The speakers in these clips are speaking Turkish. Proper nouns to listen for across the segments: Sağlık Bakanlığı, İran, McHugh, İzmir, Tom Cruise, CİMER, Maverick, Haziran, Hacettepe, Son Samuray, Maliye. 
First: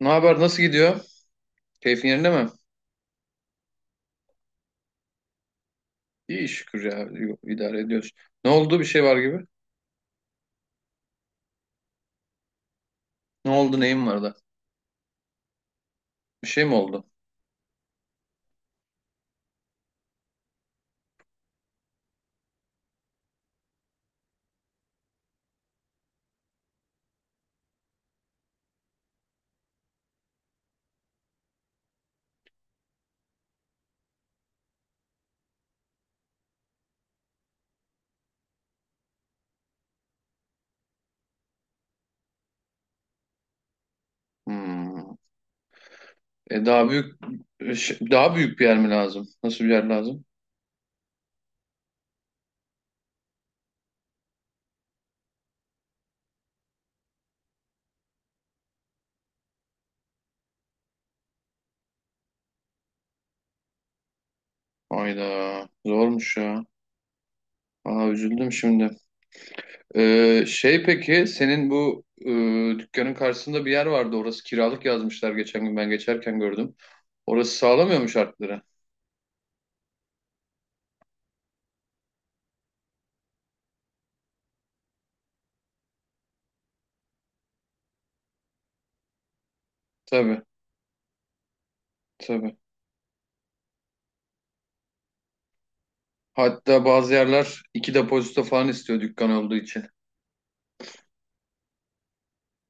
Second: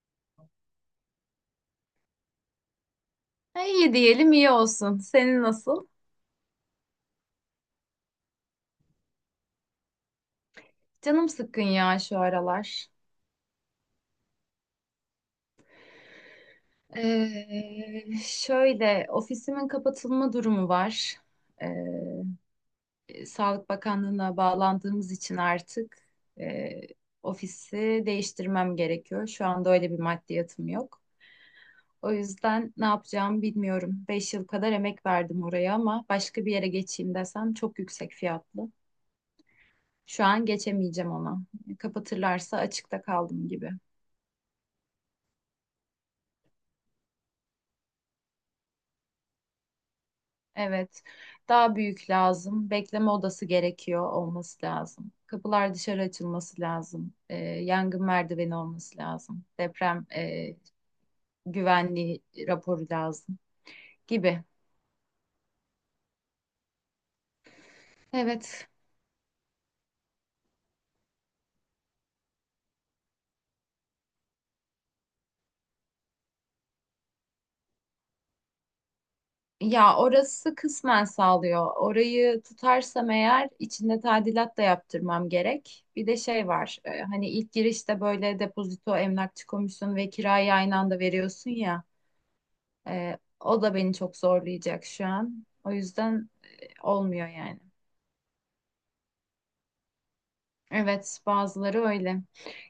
Ne haber? Nasıl gidiyor? Keyfin yerinde mi? Ha, İyi diyelim iyi olsun. Senin nasıl? İyi şükür ya. İdare ediyoruz. Ne oldu? Bir şey var gibi. Canım sıkkın ya şu aralar. Ne oldu? Neyin var da? Bir şey mi oldu? Şöyle ofisimin kapatılma durumu var. Ee, Sağlık Bakanlığı'na bağlandığımız için artık e, ofisi değiştirmem gerekiyor. Şu anda öyle bir maddiyatım yok. O yüzden ne yapacağımı bilmiyorum. Beş yıl kadar emek verdim oraya ama başka bir yere geçeyim desem çok yüksek fiyatlı. Şu an geçemeyeceğim ona. Kapatırlarsa açıkta kaldım gibi. Hmm. E daha büyük Daha büyük bir yer mi lazım? Nasıl bir yer lazım? Evet. Daha büyük lazım. Bekleme odası gerekiyor olması lazım. Kapılar dışarı açılması lazım. Yangın merdiveni olması lazım. Deprem güvenliği raporu lazım gibi. Hayda. Zormuş ya. Aa, üzüldüm Evet. şimdi. Peki senin bu dükkanın karşısında bir yer vardı. Orası kiralık yazmışlar, geçen gün ben geçerken gördüm. Orası sağlamıyor mu şartları? Ya orası kısmen sağlıyor. Orayı tutarsam eğer içinde tadilat da yaptırmam gerek. Bir de şey var. Hani ilk girişte böyle depozito, emlakçı komisyonu ve Tabii, kirayı aynı anda veriyorsun ya. tabii. O da beni çok zorlayacak şu an. O yüzden Hatta bazı olmuyor yani. yerler iki depozito falan istiyor dükkan olduğu için. Evet, bazıları öyle.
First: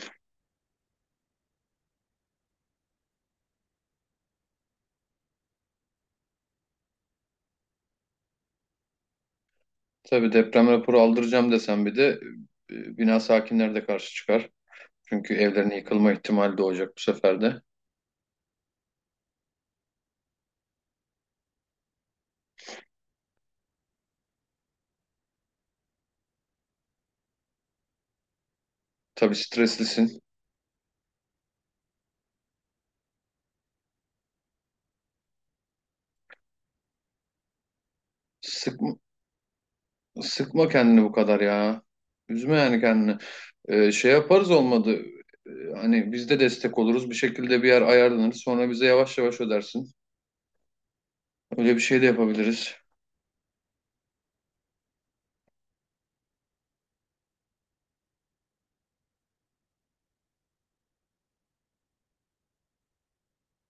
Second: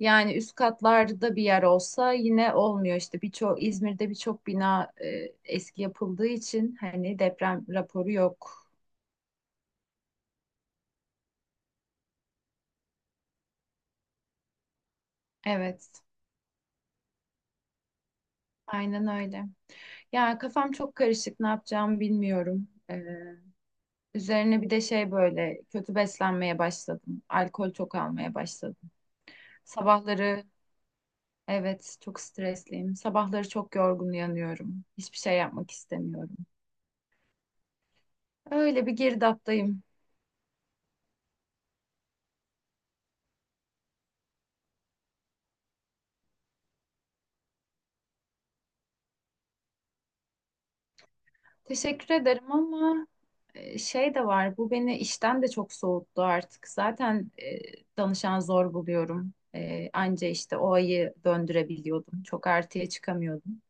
Yani üst katlarda bir yer olsa yine olmuyor işte. Birçok İzmir'de birçok bina eski yapıldığı için hani deprem raporu yok. Tabii, deprem raporu aldıracağım desem bir de bina sakinleri de karşı çıkar. Çünkü evlerine Evet, yıkılma ihtimali de olacak bu sefer de. aynen öyle. Ya kafam çok karışık. Ne yapacağımı bilmiyorum. Üzerine bir de şey böyle kötü beslenmeye başladım. Alkol çok almaya başladım. Tabii, streslisin. Sabahları evet, çok stresliyim. Sabahları çok yorgun uyanıyorum. Hiçbir şey yapmak istemiyorum. Öyle bir Sıkma, girdaptayım. sıkma kendini bu kadar ya. Üzme yani kendini. Şey yaparız olmadı. E, Hani biz de destek oluruz. Bir şekilde bir yer ayarlanır. Sonra bize yavaş yavaş ödersin. Öyle bir şey de Teşekkür ederim yapabiliriz. ama şey de var. Bu beni işten de çok soğuttu artık. Zaten danışan zor buluyorum. E, anca işte o ayı döndürebiliyordum. Çok artıya çıkamıyordum.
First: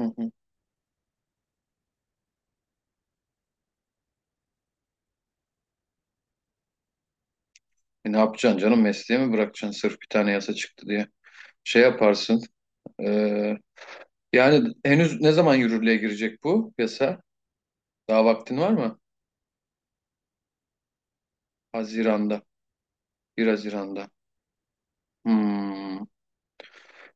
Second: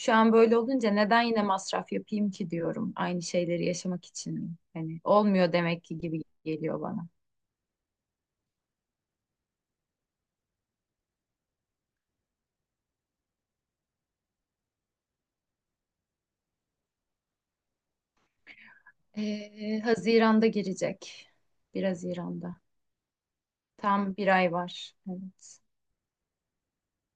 Hı hı. an böyle olunca neden yine masraf yapayım ki diyorum. Aynı şeyleri yaşamak için mi? Hani olmuyor demek ki gibi geliyor bana. Ne yapacaksın canım? Mesleği mi bırakacaksın sırf bir tane yasa çıktı diye? Şey yaparsın. e, yani henüz ne zaman yürürlüğe girecek bu yasa? Daha vaktin var mı? Haziran'da girecek. 1 Haziran'da. Haziran'da. 1 Haziran'da. Tam bir ay var. Evet. Hmm.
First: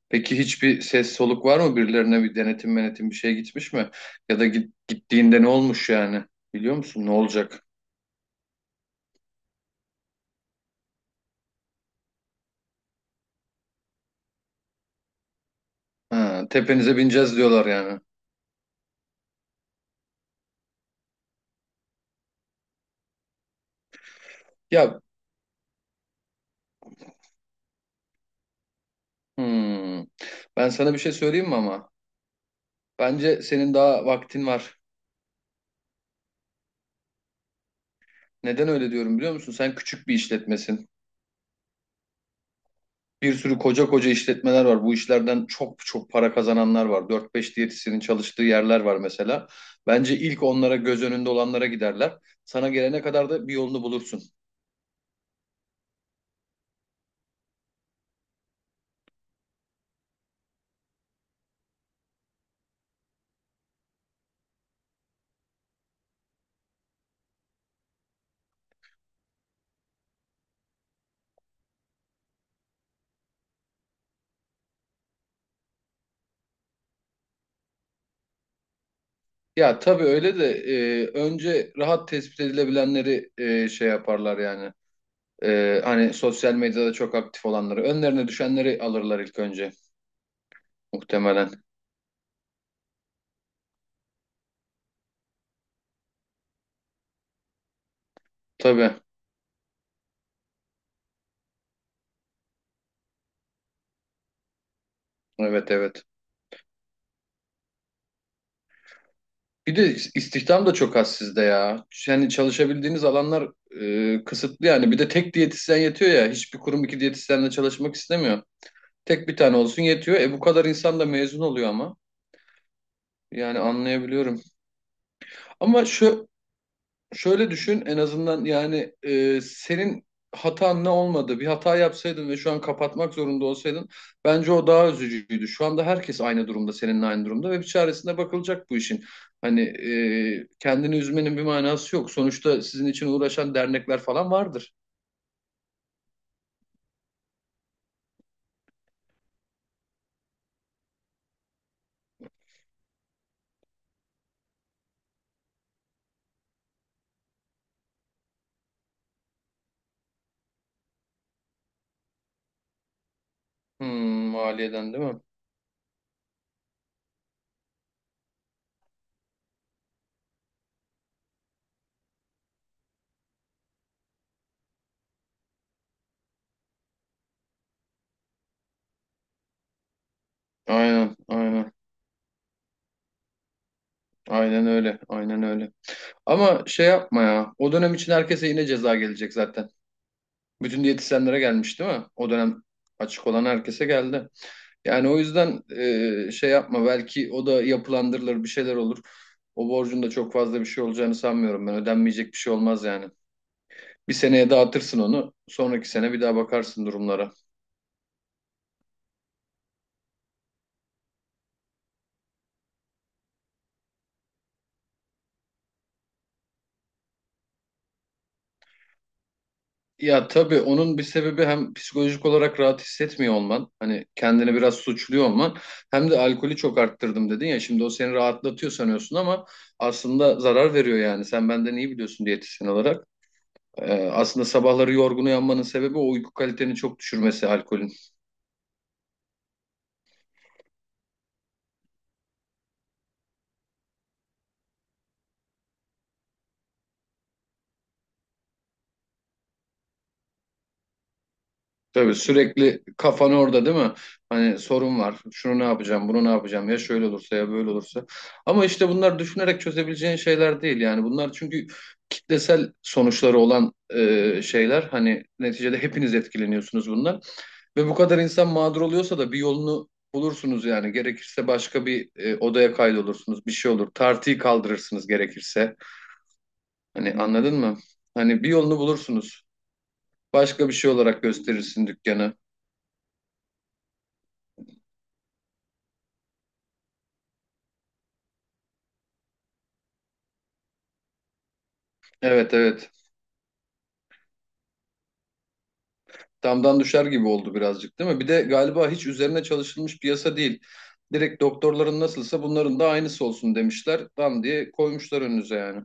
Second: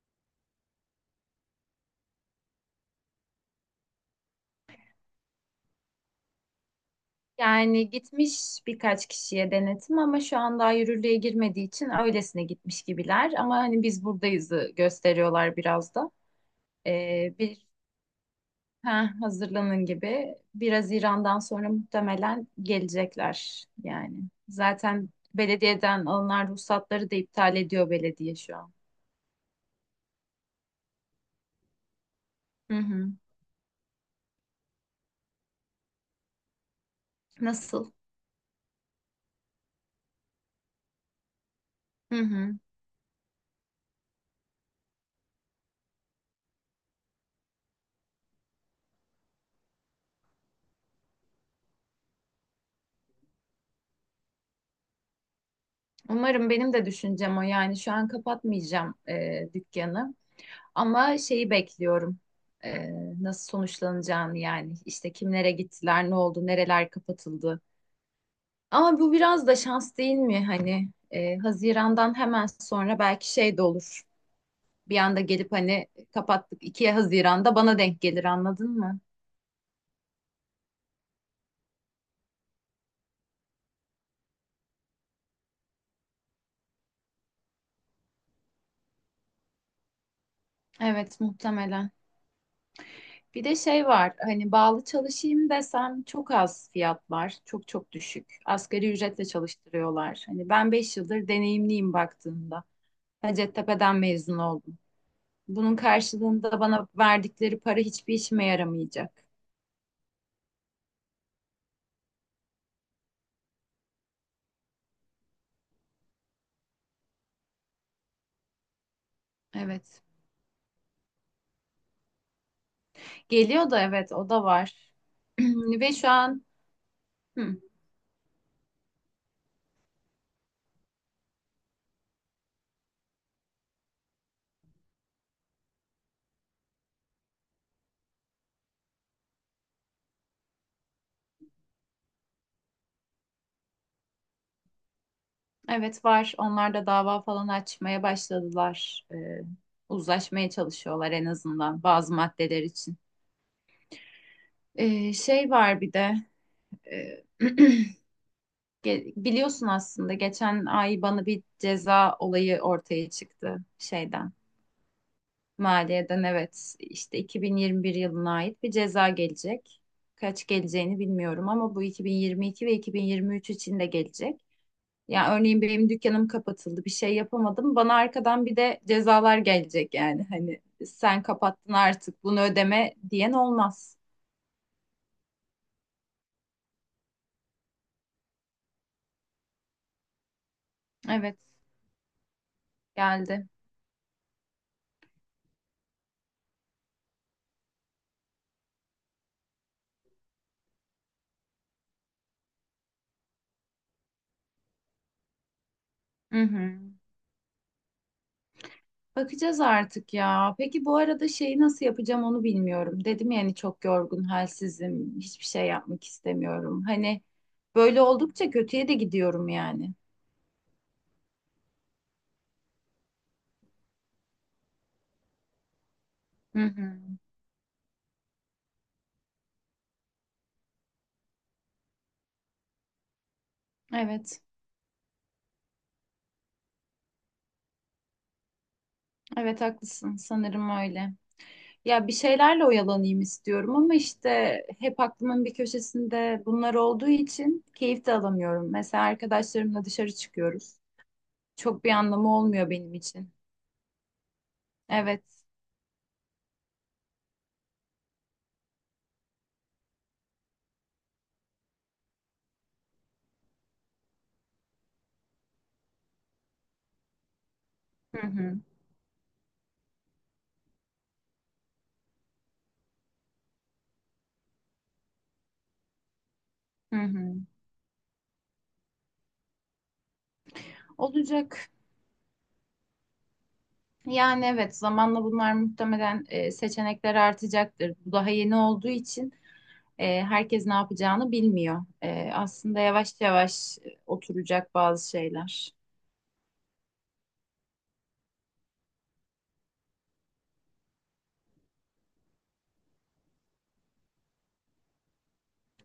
Peki hiçbir ses soluk var mı? Birilerine bir denetim menetim bir şey gitmiş mi? Ya da gittiğinde ne olmuş yani? Biliyor musun? Ne olacak? Yani gitmiş birkaç kişiye denetim ama şu an daha yürürlüğe girmediği için öylesine gitmiş gibiler. Ama hani biz buradayızı gösteriyorlar biraz da. Ha, tepenize Ee, bineceğiz diyorlar bir yani. ha, Hazırlanın gibi. Biraz İran'dan sonra muhtemelen gelecekler yani. Ya, Zaten belediyeden alınan ruhsatları da iptal ediyor belediye şu an. hmm. Ben sana bir şey söyleyeyim mi ama? Hı hı. Bence senin daha vaktin var. Nasıl? Neden öyle diyorum biliyor musun? Sen küçük bir işletmesin. Hı hı. Bir sürü koca koca işletmeler var. Bu işlerden çok çok para kazananlar var. 4-5 diyetisyenin çalıştığı yerler var mesela. Bence ilk onlara, göz önünde olanlara giderler. Sana gelene kadar da bir yolunu bulursun. Umarım benim de düşüncem o. Yani şu an kapatmayacağım dükkanı. Ama şeyi bekliyorum. Ee, Nasıl sonuçlanacağını yani. İşte kimlere gittiler, ne oldu, nereler kapatıldı. Ama bu biraz da şans değil mi? Hani Haziran'dan hemen sonra belki şey de olur. Bir anda gelip hani kapattık 2 Haziran'da bana denk gelir anladın mı? Ya tabii, öyle de önce rahat tespit edilebilenleri şey yaparlar yani. Hani sosyal medyada çok aktif olanları. Önlerine düşenleri alırlar ilk önce, Evet muhtemelen. muhtemelen. Bir de şey var hani bağlı çalışayım desem çok az fiyatlar çok çok düşük. Asgari Tabii. ücretle çalıştırıyorlar. Hani ben 5 yıldır deneyimliyim baktığımda. Hacettepe'den mezun oldum. Evet, Bunun evet. karşılığında bana verdikleri para hiçbir işime yaramayacak. Bir de istihdam da çok az sizde ya. Yani çalışabildiğiniz alanlar kısıtlı yani. Bir de tek diyetisyen yetiyor ya. Hiçbir kurum iki diyetisyenle çalışmak istemiyor. Tek bir tane olsun Evet. yetiyor. Bu kadar insan da mezun oluyor ama. Yani Geliyor da evet o anlayabiliyorum. da var. Ama Ve şu an şöyle hı, düşün en azından, yani senin hatan ne olmadı? Bir hata yapsaydın ve şu an kapatmak zorunda olsaydın, bence o daha üzücüydü. Şu anda herkes aynı durumda, seninle aynı durumda ve bir çaresine bakılacak bu işin. Hani kendini üzmenin bir manası yok. Sonuçta sizin için uğraşan dernekler falan vardır. evet var. Onlar da dava falan açmaya başladılar. Uzlaşmaya çalışıyorlar en azından bazı maddeler için. Şey var bir de e, Biliyorsun aslında geçen ay bana bir ceza olayı ortaya çıktı Hmm, şeyden. maliyeden değil mi? Maliye'den evet işte 2021 yılına ait bir ceza gelecek. Kaç geleceğini bilmiyorum ama bu 2022 ve 2023 için de gelecek. Yani örneğin benim dükkanım kapatıldı, bir şey yapamadım. Bana arkadan bir de cezalar gelecek yani. Hani Aynen, sen aynen. kapattın artık bunu ödeme diyen olmaz. Aynen öyle, aynen öyle. Ama şey yapma ya. O dönem için herkese yine ceza gelecek zaten. Bütün Evet, diyetisyenlere gelmiş değil mi? O dönem açık olan geldi. herkese geldi. Yani o yüzden şey yapma, belki o da yapılandırılır, bir şeyler olur. O borcun da çok fazla bir şey olacağını sanmıyorum ben. Ödenmeyecek bir şey olmaz yani. Bir seneye dağıtırsın onu. Sonraki sene bir daha Hı hı. bakarsın durumlara. Bakacağız artık ya. Peki bu arada şeyi nasıl yapacağım onu bilmiyorum. Dedim yani çok yorgun, halsizim, hiçbir şey yapmak istemiyorum. Hani böyle oldukça kötüye de gidiyorum yani. Ya tabii, onun bir sebebi hem psikolojik olarak rahat hissetmiyor olman. Hani kendini biraz suçluyor olman. Hem de alkolü Hı çok hı. arttırdım dedin ya. Şimdi o seni rahatlatıyor sanıyorsun ama aslında zarar veriyor yani. Sen benden iyi biliyorsun diyetisyen olarak. Evet, Aslında sabahları yorgun uyanmanın sebebi o, uyku kaliteni çok düşürmesi alkolün. evet haklısın. Sanırım öyle. Ya bir şeylerle oyalanayım istiyorum ama işte hep aklımın bir köşesinde bunlar olduğu için keyif de alamıyorum. Mesela arkadaşlarımla dışarı çıkıyoruz. Çok bir Tabii, anlamı olmuyor sürekli benim kafan için. orada değil mi? Hani sorun var. Evet. Şunu ne yapacağım, bunu ne yapacağım? Ya şöyle olursa, ya böyle olursa. Ama işte bunlar düşünerek çözebileceğin şeyler değil yani. Bunlar çünkü kitlesel sonuçları olan şeyler. Hani neticede hepiniz etkileniyorsunuz bundan. Ve bu kadar Hı insan hı. mağdur oluyorsa da bir yolunu bulursunuz yani. Gerekirse başka bir odaya kaydolursunuz. Bir şey olur. Tartıyı kaldırırsınız gerekirse. Hı Hani, hı. anladın mı? Hani bir yolunu bulursunuz. Başka bir şey olarak Olacak. gösterirsin dükkanı. Yani evet zamanla bunlar muhtemelen seçenekler artacaktır. Bu daha yeni olduğu için herkes ne yapacağını bilmiyor. E, Evet, aslında evet. yavaş yavaş oturacak bazı şeyler. Damdan düşer gibi oldu birazcık değil mi? Bir de galiba hiç üzerine çalışılmış bir yasa değil. Direkt doktorların nasılsa bunların da aynısı olsun demişler. Tam diye koymuşlar önünüze yani.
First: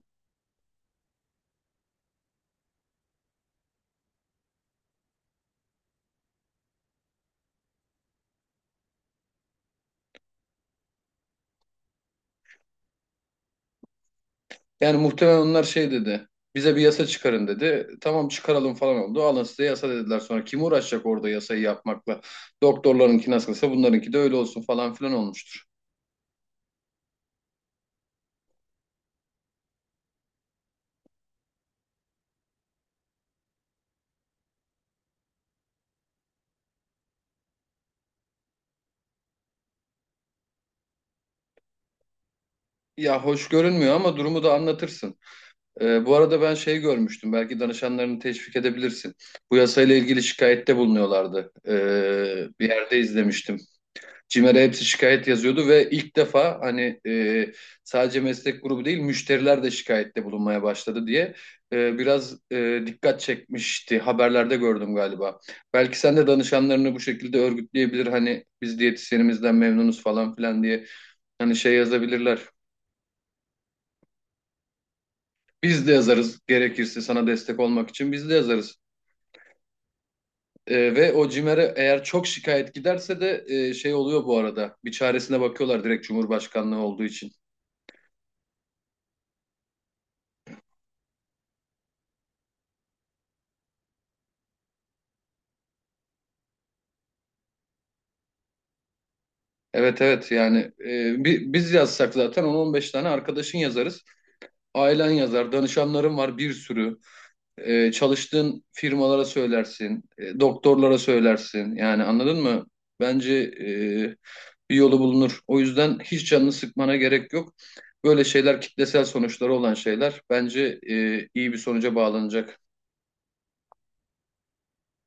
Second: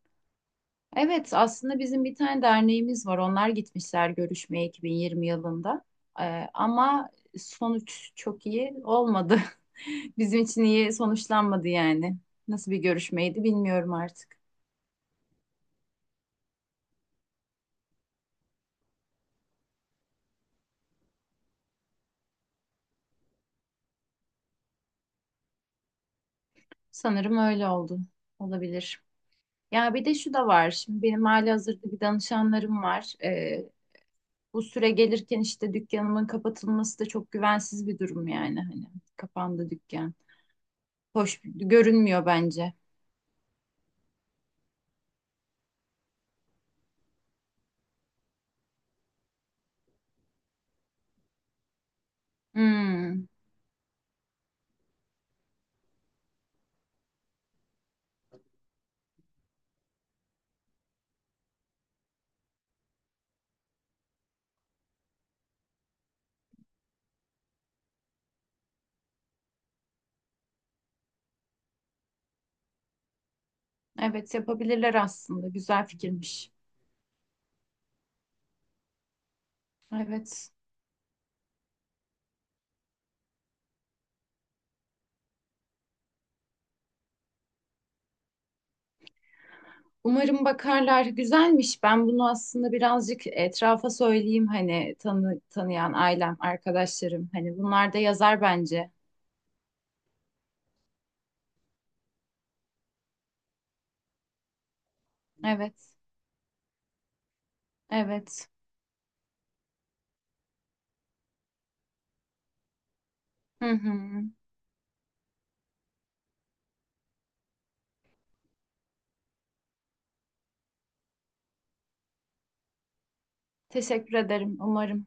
Evet aslında bizim bir tane derneğimiz var. Onlar gitmişler görüşmeye 2020 yılında. E, ama sonuç çok iyi olmadı. Bizim için iyi sonuçlanmadı yani. Nasıl bir görüşmeydi bilmiyorum artık. Yani muhtemelen onlar şey dedi. Bize bir yasa çıkarın dedi. Tamam, çıkaralım falan oldu. Alın size yasa dediler sonra. Kim uğraşacak orada yasayı yapmakla? Doktorlarınki nasılsa bunlarınki de öyle olsun falan filan olmuştur. Sanırım öyle oldu. Olabilir. Ya bir de şu da var. Şimdi benim halihazırda bir danışanlarım var. Bu süre gelirken işte dükkanımın kapatılması da çok güvensiz bir durum yani. Hani kapandı dükkan. Hoş görünmüyor bence. Ya hoş görünmüyor ama durumu da anlatırsın. Bu arada ben şey görmüştüm. Belki danışanlarını teşvik edebilirsin. Bu yasayla ilgili şikayette bulunuyorlardı. Bir yerde Hmm, izlemiştim. CİMER'e hepsi şikayet yazıyordu ve ilk defa, hani sadece meslek grubu değil müşteriler de şikayette bulunmaya başladı diye biraz dikkat çekmişti. Haberlerde gördüm galiba. Belki sen de danışanlarını bu şekilde örgütleyebilir. Hani biz diyetisyenimizden memnunuz falan filan diye, hani şey yazabilirler. evet yapabilirler aslında. Güzel Biz de yazarız fikirmiş. gerekirse, sana destek olmak için biz de yazarız. Evet. Ve o CİMER'e eğer çok şikayet giderse de şey oluyor bu arada. Bir çaresine bakıyorlar direkt, Cumhurbaşkanlığı olduğu için. Umarım bakarlar. Güzelmiş. Ben bunu aslında birazcık etrafa söyleyeyim hani tanıyan ailem, arkadaşlarım. Hani bunlar da yazar bence. Evet, evet, yani biz yazsak zaten 10-15 tane arkadaşın yazarız. Ailen yazar, Evet. danışanların var bir sürü. Evet. Çalıştığın firmalara söylersin, doktorlara söylersin. Yani anladın mı? Bence Hı hı. Bir yolu bulunur. O yüzden hiç canını sıkmana gerek yok. Böyle şeyler, kitlesel sonuçları olan şeyler, bence iyi bir sonuca bağlanacak. Teşekkür ederim. Umarım